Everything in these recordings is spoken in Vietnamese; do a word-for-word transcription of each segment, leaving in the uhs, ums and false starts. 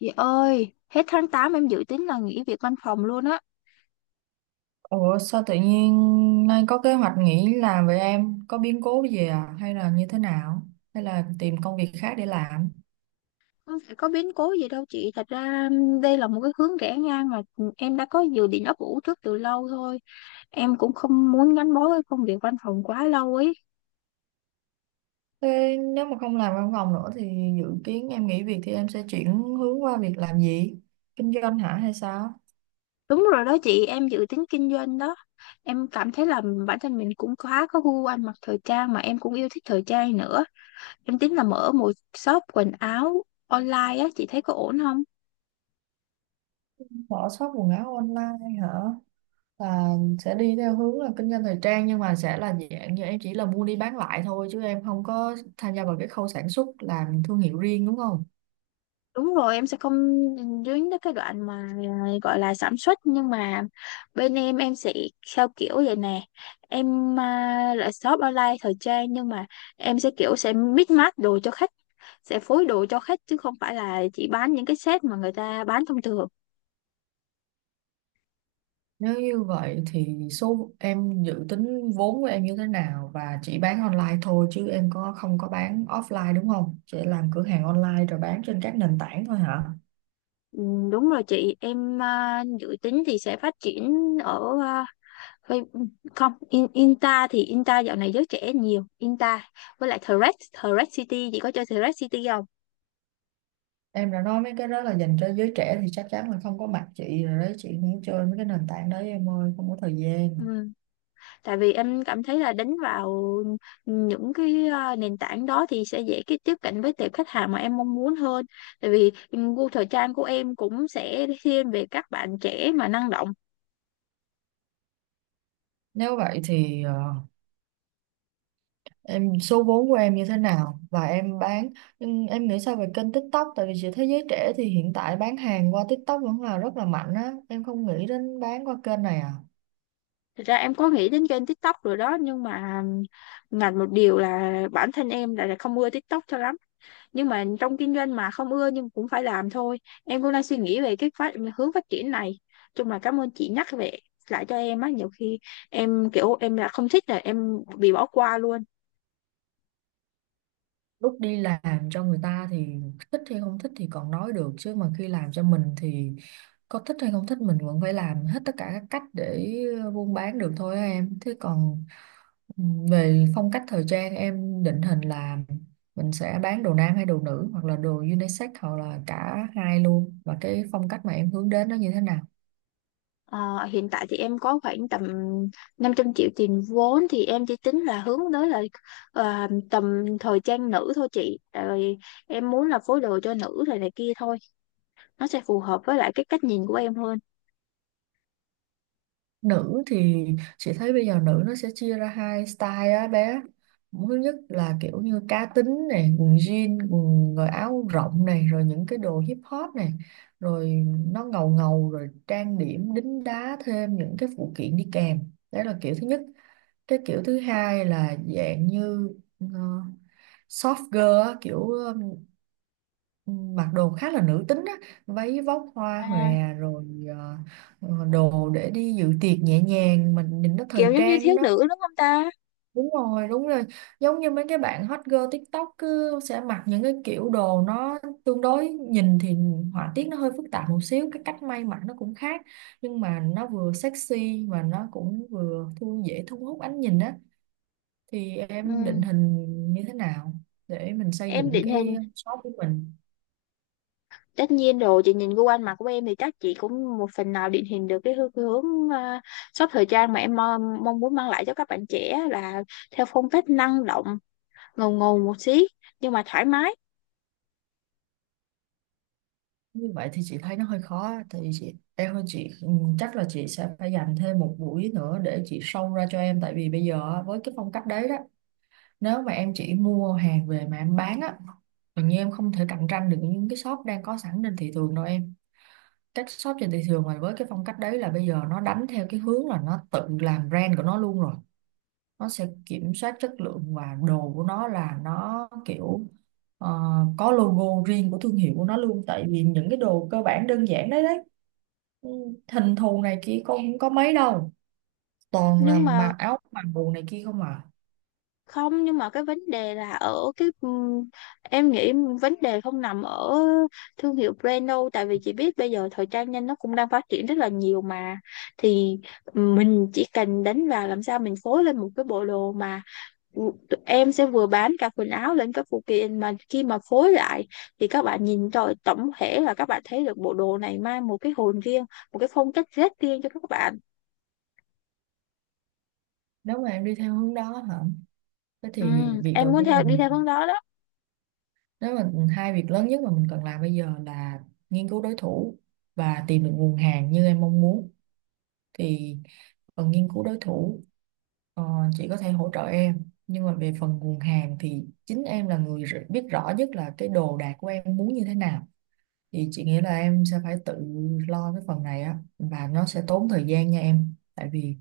Chị ơi, hết tháng tám em dự tính là nghỉ việc văn phòng luôn á. Ủa sao tự nhiên nay có kế hoạch nghỉ làm vậy em? Có biến cố gì à? Hay là như thế nào? Hay là tìm công việc khác để làm? Không phải có biến cố gì đâu chị. Thật ra um, đây là một cái hướng rẽ ngang mà em đã có dự định ấp ủ trước từ lâu thôi. Em cũng không muốn gắn bó với công việc văn phòng quá lâu ấy. Thế nếu mà không làm văn phòng nữa thì dự kiến em nghỉ việc thì em sẽ chuyển hướng qua việc làm gì? Kinh doanh hả hay sao? Đúng rồi đó chị, em dự tính kinh doanh đó. Em cảm thấy là bản thân mình cũng khá có gu ăn mặc thời trang mà em cũng yêu thích thời trang nữa. Em tính là mở một shop quần áo online á, chị thấy có ổn không? Mở shop quần áo online hả? Là sẽ đi theo hướng là kinh doanh thời trang, nhưng mà sẽ là dạng như em chỉ là mua đi bán lại thôi chứ em không có tham gia vào cái khâu sản xuất làm thương hiệu riêng đúng không? Đúng rồi, em sẽ không dính tới cái đoạn mà à, gọi là sản xuất nhưng mà bên em em sẽ theo kiểu vậy nè. Em à, là shop online thời trang nhưng mà em sẽ kiểu sẽ mix match đồ cho khách, sẽ phối đồ cho khách chứ không phải là chỉ bán những cái set mà người ta bán thông thường. Nếu như vậy thì số em dự tính vốn của em như thế nào, và chỉ bán online thôi chứ em có không có bán offline đúng không? Chỉ làm cửa hàng online rồi bán trên các nền tảng thôi hả? Ừ, đúng rồi chị, em à, dự tính thì sẽ phát triển ở à, Face- không, in, Inta thì Inta dạo này giới trẻ nhiều, Inta với lại Threads, Threads City, chị có chơi Threads City không? Em đã nói mấy cái đó là dành cho giới trẻ thì chắc chắn là không có mặt chị rồi đấy, chị không chơi mấy cái nền tảng đấy em ơi, không có thời Ừ, gian. tại vì em cảm thấy là đánh vào những cái ờ, nền tảng đó thì sẽ dễ cái tiếp cận với tệp khách hàng mà em mong muốn hơn, tại vì gu thời trang của em cũng sẽ thiên về các bạn trẻ mà năng động. Nếu vậy thì ờ, em số vốn của em như thế nào và em bán, nhưng em nghĩ sao về kênh TikTok, tại vì chị thấy giới trẻ thì hiện tại bán hàng qua TikTok vẫn là rất là mạnh á, em không nghĩ đến bán qua kênh này à. Thật ra em có nghĩ đến kênh TikTok rồi đó nhưng mà ngặt một điều là bản thân em lại là không ưa TikTok cho lắm, nhưng mà trong kinh doanh mà không ưa nhưng cũng phải làm thôi. Em cũng đang suy nghĩ về cái phát hướng phát triển này. Chung là cảm ơn chị nhắc về lại cho em á, nhiều khi em kiểu em là không thích là em bị bỏ qua luôn. Lúc đi làm cho người ta thì thích hay không thích thì còn nói được, chứ mà khi làm cho mình thì có thích hay không thích mình vẫn phải làm hết tất cả các cách để buôn bán được thôi á em. Thế còn ừm, về phong cách thời trang, em định hình là mình sẽ bán đồ nam hay đồ nữ, hoặc là đồ unisex hoặc là cả hai luôn, và cái phong cách mà em hướng đến nó như thế nào? Ờ, hiện tại thì em có khoảng tầm năm trăm triệu tiền vốn thì em chỉ tính là hướng tới là ờ, tầm thời trang nữ thôi chị. Tại vì em muốn là phối đồ cho nữ rồi này kia thôi, nó sẽ phù hợp với lại cái cách nhìn của em hơn. Nữ thì chị thấy bây giờ nữ nó sẽ chia ra hai style á bé. Thứ nhất là kiểu như cá tính này, quần jean quần rồi áo rộng này, rồi những cái đồ hip hop này, rồi nó ngầu ngầu, rồi trang điểm đính đá thêm những cái phụ kiện đi kèm, đấy là kiểu thứ nhất. Cái kiểu thứ hai là dạng như ờ, soft girl á, kiểu mặc đồ khá là nữ tính á, váy vóc hoa À, hòe, rồi ờ, ờ, đồ để đi dự tiệc nhẹ nhàng mình nhìn nó thời kiểu giống như trang thiếu đó. nữ đúng không ta? Đúng rồi, đúng rồi, giống như mấy cái bạn hot girl TikTok cứ sẽ mặc những cái kiểu đồ nó tương đối, nhìn thì họa tiết nó hơi phức tạp một xíu, cái cách may mặc nó cũng khác, nhưng mà nó vừa sexy mà nó cũng vừa thu dễ thu hút ánh nhìn á, thì Ừ. em Ừ. định hình như thế nào để mình xây Em dựng định hình. cái shop của mình? Tất nhiên rồi, chị nhìn gu ăn mặc của em thì chắc chị cũng một phần nào định hình được cái hướng, cái hướng à, shop thời trang mà em mong, mong muốn mang lại cho các bạn trẻ là theo phong cách năng động, ngầu ngầu một xí nhưng mà thoải mái. Như vậy thì chị thấy nó hơi khó. Thì chị em ơi, chị ừ, chắc là chị sẽ phải dành thêm một buổi nữa để chị sâu ra cho em, tại vì bây giờ á, với cái phong cách đấy đó, nếu mà em chỉ mua hàng về mà em bán á, tự nhiên em không thể cạnh tranh được những cái shop đang có sẵn trên thị trường đâu em. Các shop trên thị trường mà với cái phong cách đấy là bây giờ nó đánh theo cái hướng là nó tự làm brand của nó luôn rồi, nó sẽ kiểm soát chất lượng và đồ của nó là nó kiểu ờ, có logo riêng của thương hiệu của nó luôn, tại vì những cái đồ cơ bản đơn giản đấy đấy ừ, hình thù này kia con không có mấy đâu, toàn là Nhưng mà mà áo mặc đồ này kia không à. không nhưng mà cái vấn đề là ở cái ừm, em nghĩ vấn đề không nằm ở thương hiệu brand đâu, tại vì chị biết bây giờ thời trang nhanh nó cũng đang phát triển rất là nhiều mà. Thì mình chỉ cần đánh vào làm sao mình phối lên một cái bộ đồ mà ừ, tụi em sẽ vừa bán cả quần áo lẫn các phụ kiện, mà khi mà phối lại thì các bạn nhìn rồi tổng thể là các bạn thấy được bộ đồ này mang một cái hồn riêng, một cái phong cách rất riêng cho các bạn. Nếu mà em đi theo hướng đó hả, thế thì Ừm, việc Em đầu muốn tiên theo mà đi mình, theo hướng đó đó. nếu mà hai việc lớn nhất mà mình cần làm bây giờ là nghiên cứu đối thủ và tìm được nguồn hàng như em mong muốn, thì cần nghiên cứu đối thủ. Ờ, chị có thể hỗ trợ em, nhưng mà về phần nguồn hàng thì chính em là người r- biết rõ nhất là cái đồ đạc của em muốn như thế nào, thì chị nghĩ là em sẽ phải tự lo cái phần này á, và nó sẽ tốn thời gian nha em. Tại vì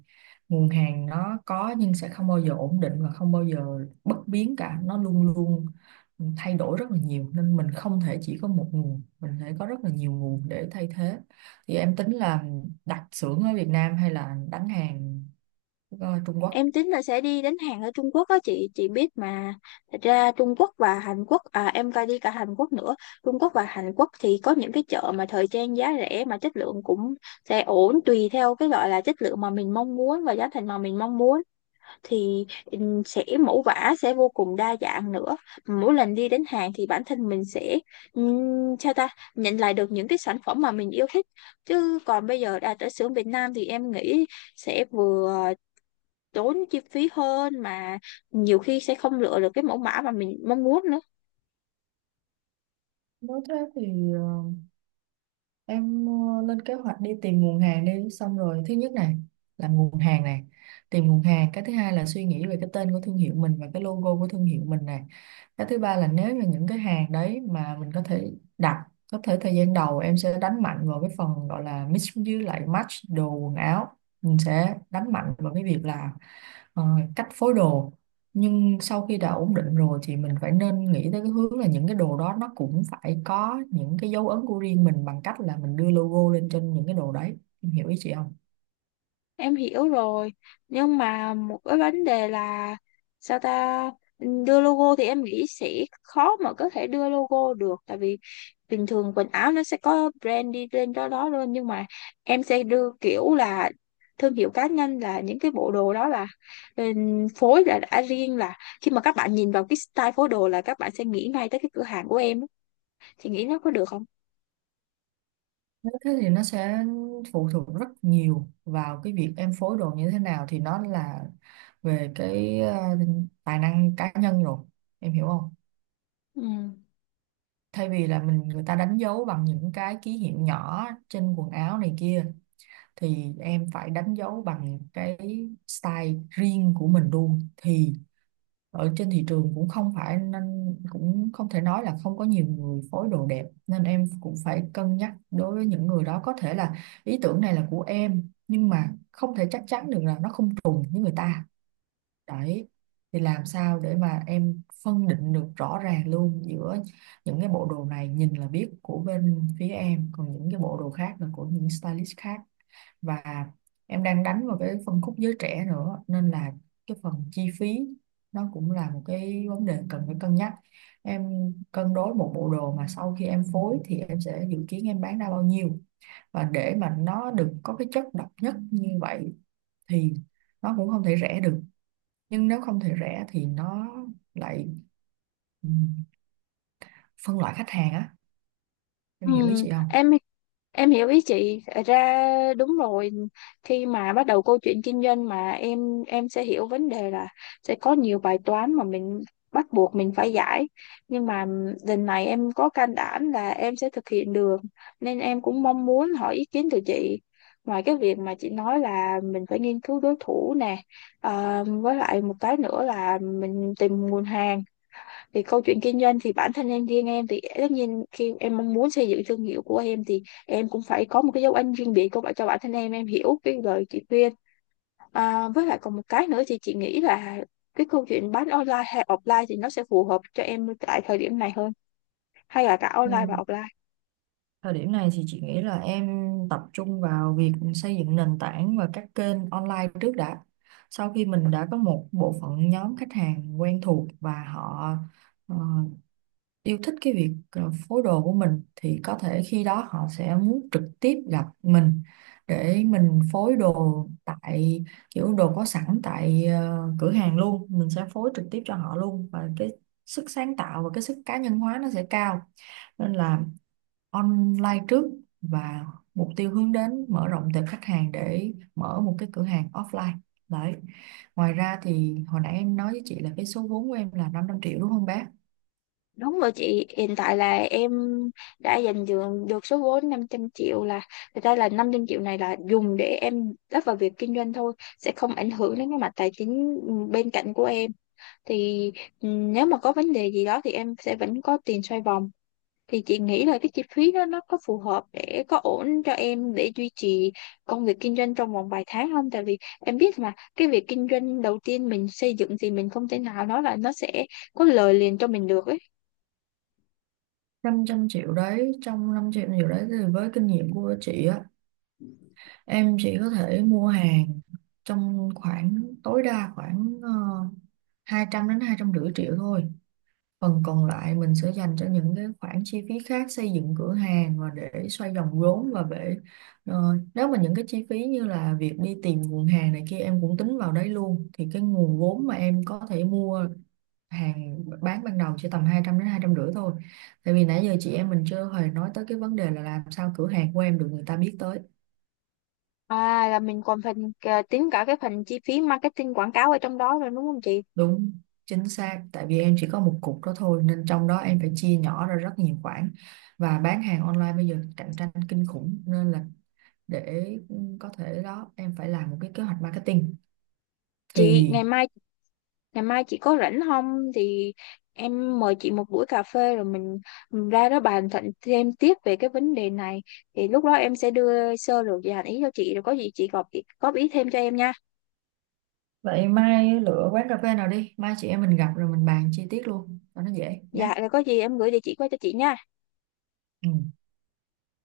nguồn hàng nó có nhưng sẽ không bao giờ ổn định và không bao giờ bất biến cả, nó luôn luôn thay đổi rất là nhiều, nên mình không thể chỉ có một nguồn, mình phải có rất là nhiều nguồn để thay thế. Thì em tính là đặt xưởng ở Việt Nam hay là đánh hàng ờ, Trung Quốc? Em tính là sẽ đi đến Hàn ở Trung Quốc á chị chị biết mà, thật ra Trung Quốc và Hàn Quốc, à em coi đi cả Hàn Quốc nữa. Trung Quốc và Hàn Quốc thì có những cái chợ mà thời trang giá rẻ mà chất lượng cũng sẽ ổn tùy theo cái gọi là chất lượng mà mình mong muốn và giá thành mà mình mong muốn, thì ừm, sẽ mẫu vã sẽ vô cùng đa dạng nữa. Mỗi lần đi đến Hàn thì bản thân mình sẽ ừm, sao ta nhận lại được những cái sản phẩm mà mình yêu thích, chứ còn bây giờ đã tới xưởng Việt Nam thì em nghĩ sẽ vừa tốn chi phí hơn mà nhiều khi sẽ không lựa được cái mẫu mã mà mình mong muốn nữa. Nếu thế thì ờ, em ờ, lên kế hoạch đi tìm nguồn hàng đi, xong rồi thứ nhất này là nguồn hàng này, tìm nguồn hàng. Cái thứ hai là suy nghĩ về cái tên của thương hiệu mình và cái logo của thương hiệu mình này. Cái thứ ba là nếu mà những cái hàng đấy mà mình có thể đặt, có thể thời gian đầu em sẽ đánh mạnh vào cái phần gọi là mix với lại match đồ quần áo, mình sẽ đánh mạnh vào cái việc là ờ, cách phối đồ. Nhưng sau khi đã ổn định rồi thì mình phải nên nghĩ tới cái hướng là những cái đồ đó nó cũng phải có những cái dấu ấn của riêng mình, bằng cách là mình đưa logo lên trên những cái đồ đấy. Em hiểu ý chị không? Em hiểu rồi, nhưng mà một cái vấn đề là sao ta đưa logo thì em nghĩ sẽ khó mà có thể đưa logo được, tại vì bình thường quần áo nó sẽ có brand đi lên đó đó luôn, nhưng mà em sẽ đưa kiểu là thương hiệu cá nhân, là những cái bộ đồ đó là ừm, phối là đã riêng, là khi mà các bạn nhìn vào cái style phối đồ là các bạn sẽ nghĩ ngay tới cái cửa hàng của em á. Thì nghĩ nó có được không? Nếu thế thì nó sẽ phụ thuộc rất nhiều vào cái việc em phối đồ như thế nào, thì nó là về cái ờ, tài năng cá nhân rồi. Em hiểu không? Ừ. Thay vì là mình, người ta đánh dấu bằng những cái ký hiệu nhỏ trên quần áo này kia, thì em phải đánh dấu bằng cái style riêng của mình luôn. Thì ở trên thị trường cũng không phải, nên cũng không thể nói là không có nhiều người phối đồ đẹp, nên em cũng phải cân nhắc đối với những người đó, có thể là ý tưởng này là của em nhưng mà không thể chắc chắn được là nó không trùng với người ta, đấy. Thì làm sao để mà em phân định được rõ ràng luôn giữa những cái bộ đồ này nhìn là biết của bên phía em, còn những cái bộ đồ khác là của những stylist khác. Và em đang đánh vào cái phân khúc giới trẻ nữa, nên là cái phần chi phí nó cũng là một cái vấn đề cần phải cân nhắc. Em cân đối một bộ đồ mà sau khi em phối thì em sẽ dự kiến em bán ra bao nhiêu, và để mà nó được có cái chất độc nhất như vậy thì nó cũng không thể rẻ được, nhưng nếu không thể rẻ thì nó lại ừ, phân loại khách hàng á. Em Ừ, hiểu ý chị không? em em hiểu ý chị. Thật ra đúng rồi, khi mà bắt đầu câu chuyện kinh doanh mà em em sẽ hiểu vấn đề là sẽ có nhiều bài toán mà mình bắt buộc mình phải giải, nhưng mà lần này em có can đảm là em sẽ thực hiện được, nên em cũng mong muốn hỏi ý kiến từ chị. Ngoài cái việc mà chị nói là mình phải nghiên cứu đối thủ nè, ờ, với lại một cái nữa là mình tìm nguồn hàng, thì câu chuyện kinh doanh thì bản thân em, riêng em thì tất nhiên khi em mong muốn xây dựng thương hiệu của em thì em cũng phải có một cái dấu ấn riêng biệt của bạn cho bản thân em em hiểu cái lời chị khuyên. à, với lại còn một cái nữa thì chị nghĩ là cái câu chuyện bán online hay offline thì nó sẽ phù hợp cho em tại thời điểm này hơn, hay là cả Ừ. online và offline? Thời điểm này thì chị nghĩ là em tập trung vào việc xây dựng nền tảng và các kênh online trước đã. Sau khi mình đã có một bộ phận nhóm khách hàng quen thuộc và họ ờ, yêu thích cái việc ờ, phối đồ của mình, thì có thể khi đó họ sẽ muốn trực tiếp gặp mình để mình phối đồ tại kiểu đồ có sẵn tại ờ, cửa hàng luôn, mình sẽ phối trực tiếp cho họ luôn, và cái sức sáng tạo và cái sức cá nhân hóa nó sẽ cao. Nên là online trước, và mục tiêu hướng đến mở rộng tệp khách hàng để mở một cái cửa hàng offline, đấy. Ngoài ra thì hồi nãy em nói với chị là cái số vốn của em là năm trăm triệu đúng không bác? Đúng rồi chị, hiện tại là em đã dành được, được số vốn năm trăm triệu, là thật ra là năm trăm triệu này là dùng để em đắp vào việc kinh doanh thôi, sẽ không ảnh hưởng đến cái mặt tài chính bên cạnh của em. Thì ừ, nếu mà có vấn đề gì đó thì em sẽ vẫn có tiền xoay vòng. Thì chị nghĩ là cái chi phí đó nó có phù hợp để có ổn cho em để duy trì công việc kinh doanh trong vòng vài tháng không, tại vì em biết mà cái việc kinh doanh đầu tiên mình xây dựng thì mình không thể nào nói là nó sẽ có lời liền cho mình được ấy. Năm trăm triệu đấy, trong năm trăm triệu đấy thì với kinh nghiệm của chị á, em chỉ có thể mua hàng trong khoảng tối đa khoảng uh, hai trăm đến hai trăm rưỡi triệu thôi. Phần còn lại mình sẽ dành cho những cái khoản chi phí khác, xây dựng cửa hàng và để xoay vòng vốn, và để ờ, nếu mà những cái chi phí như là việc đi tìm nguồn hàng này kia em cũng tính vào đấy luôn, thì cái nguồn vốn mà em có thể mua hàng bán ban đầu chỉ tầm hai trăm đến hai trăm rưỡi thôi. Tại vì nãy giờ chị em mình chưa hề nói tới cái vấn đề là làm sao cửa hàng của em được người ta biết tới. À là mình còn phần, à, tính cả cái phần chi phí marketing quảng cáo ở trong đó rồi đúng không chị? Đúng, chính xác. Tại vì em chỉ có một cục đó thôi, nên trong đó em phải chia nhỏ ra rất nhiều khoản, và bán hàng online bây giờ cạnh tranh kinh khủng, nên là để có thể đó em phải làm một cái kế hoạch marketing chị thì. ngày mai ngày mai chị có rảnh không thì em mời chị một buổi cà phê, rồi mình, mình ra đó bàn thận thêm tiếp về cái vấn đề này, thì lúc đó em sẽ đưa sơ lược và ý cho chị, rồi có gì chị góp góp ý thêm cho em nha. Vậy mai lựa quán cà phê nào đi, mai chị em mình gặp rồi mình bàn chi tiết luôn cho nó dễ nhé. Dạ rồi có gì em gửi địa chỉ qua cho chị nha. Ừ.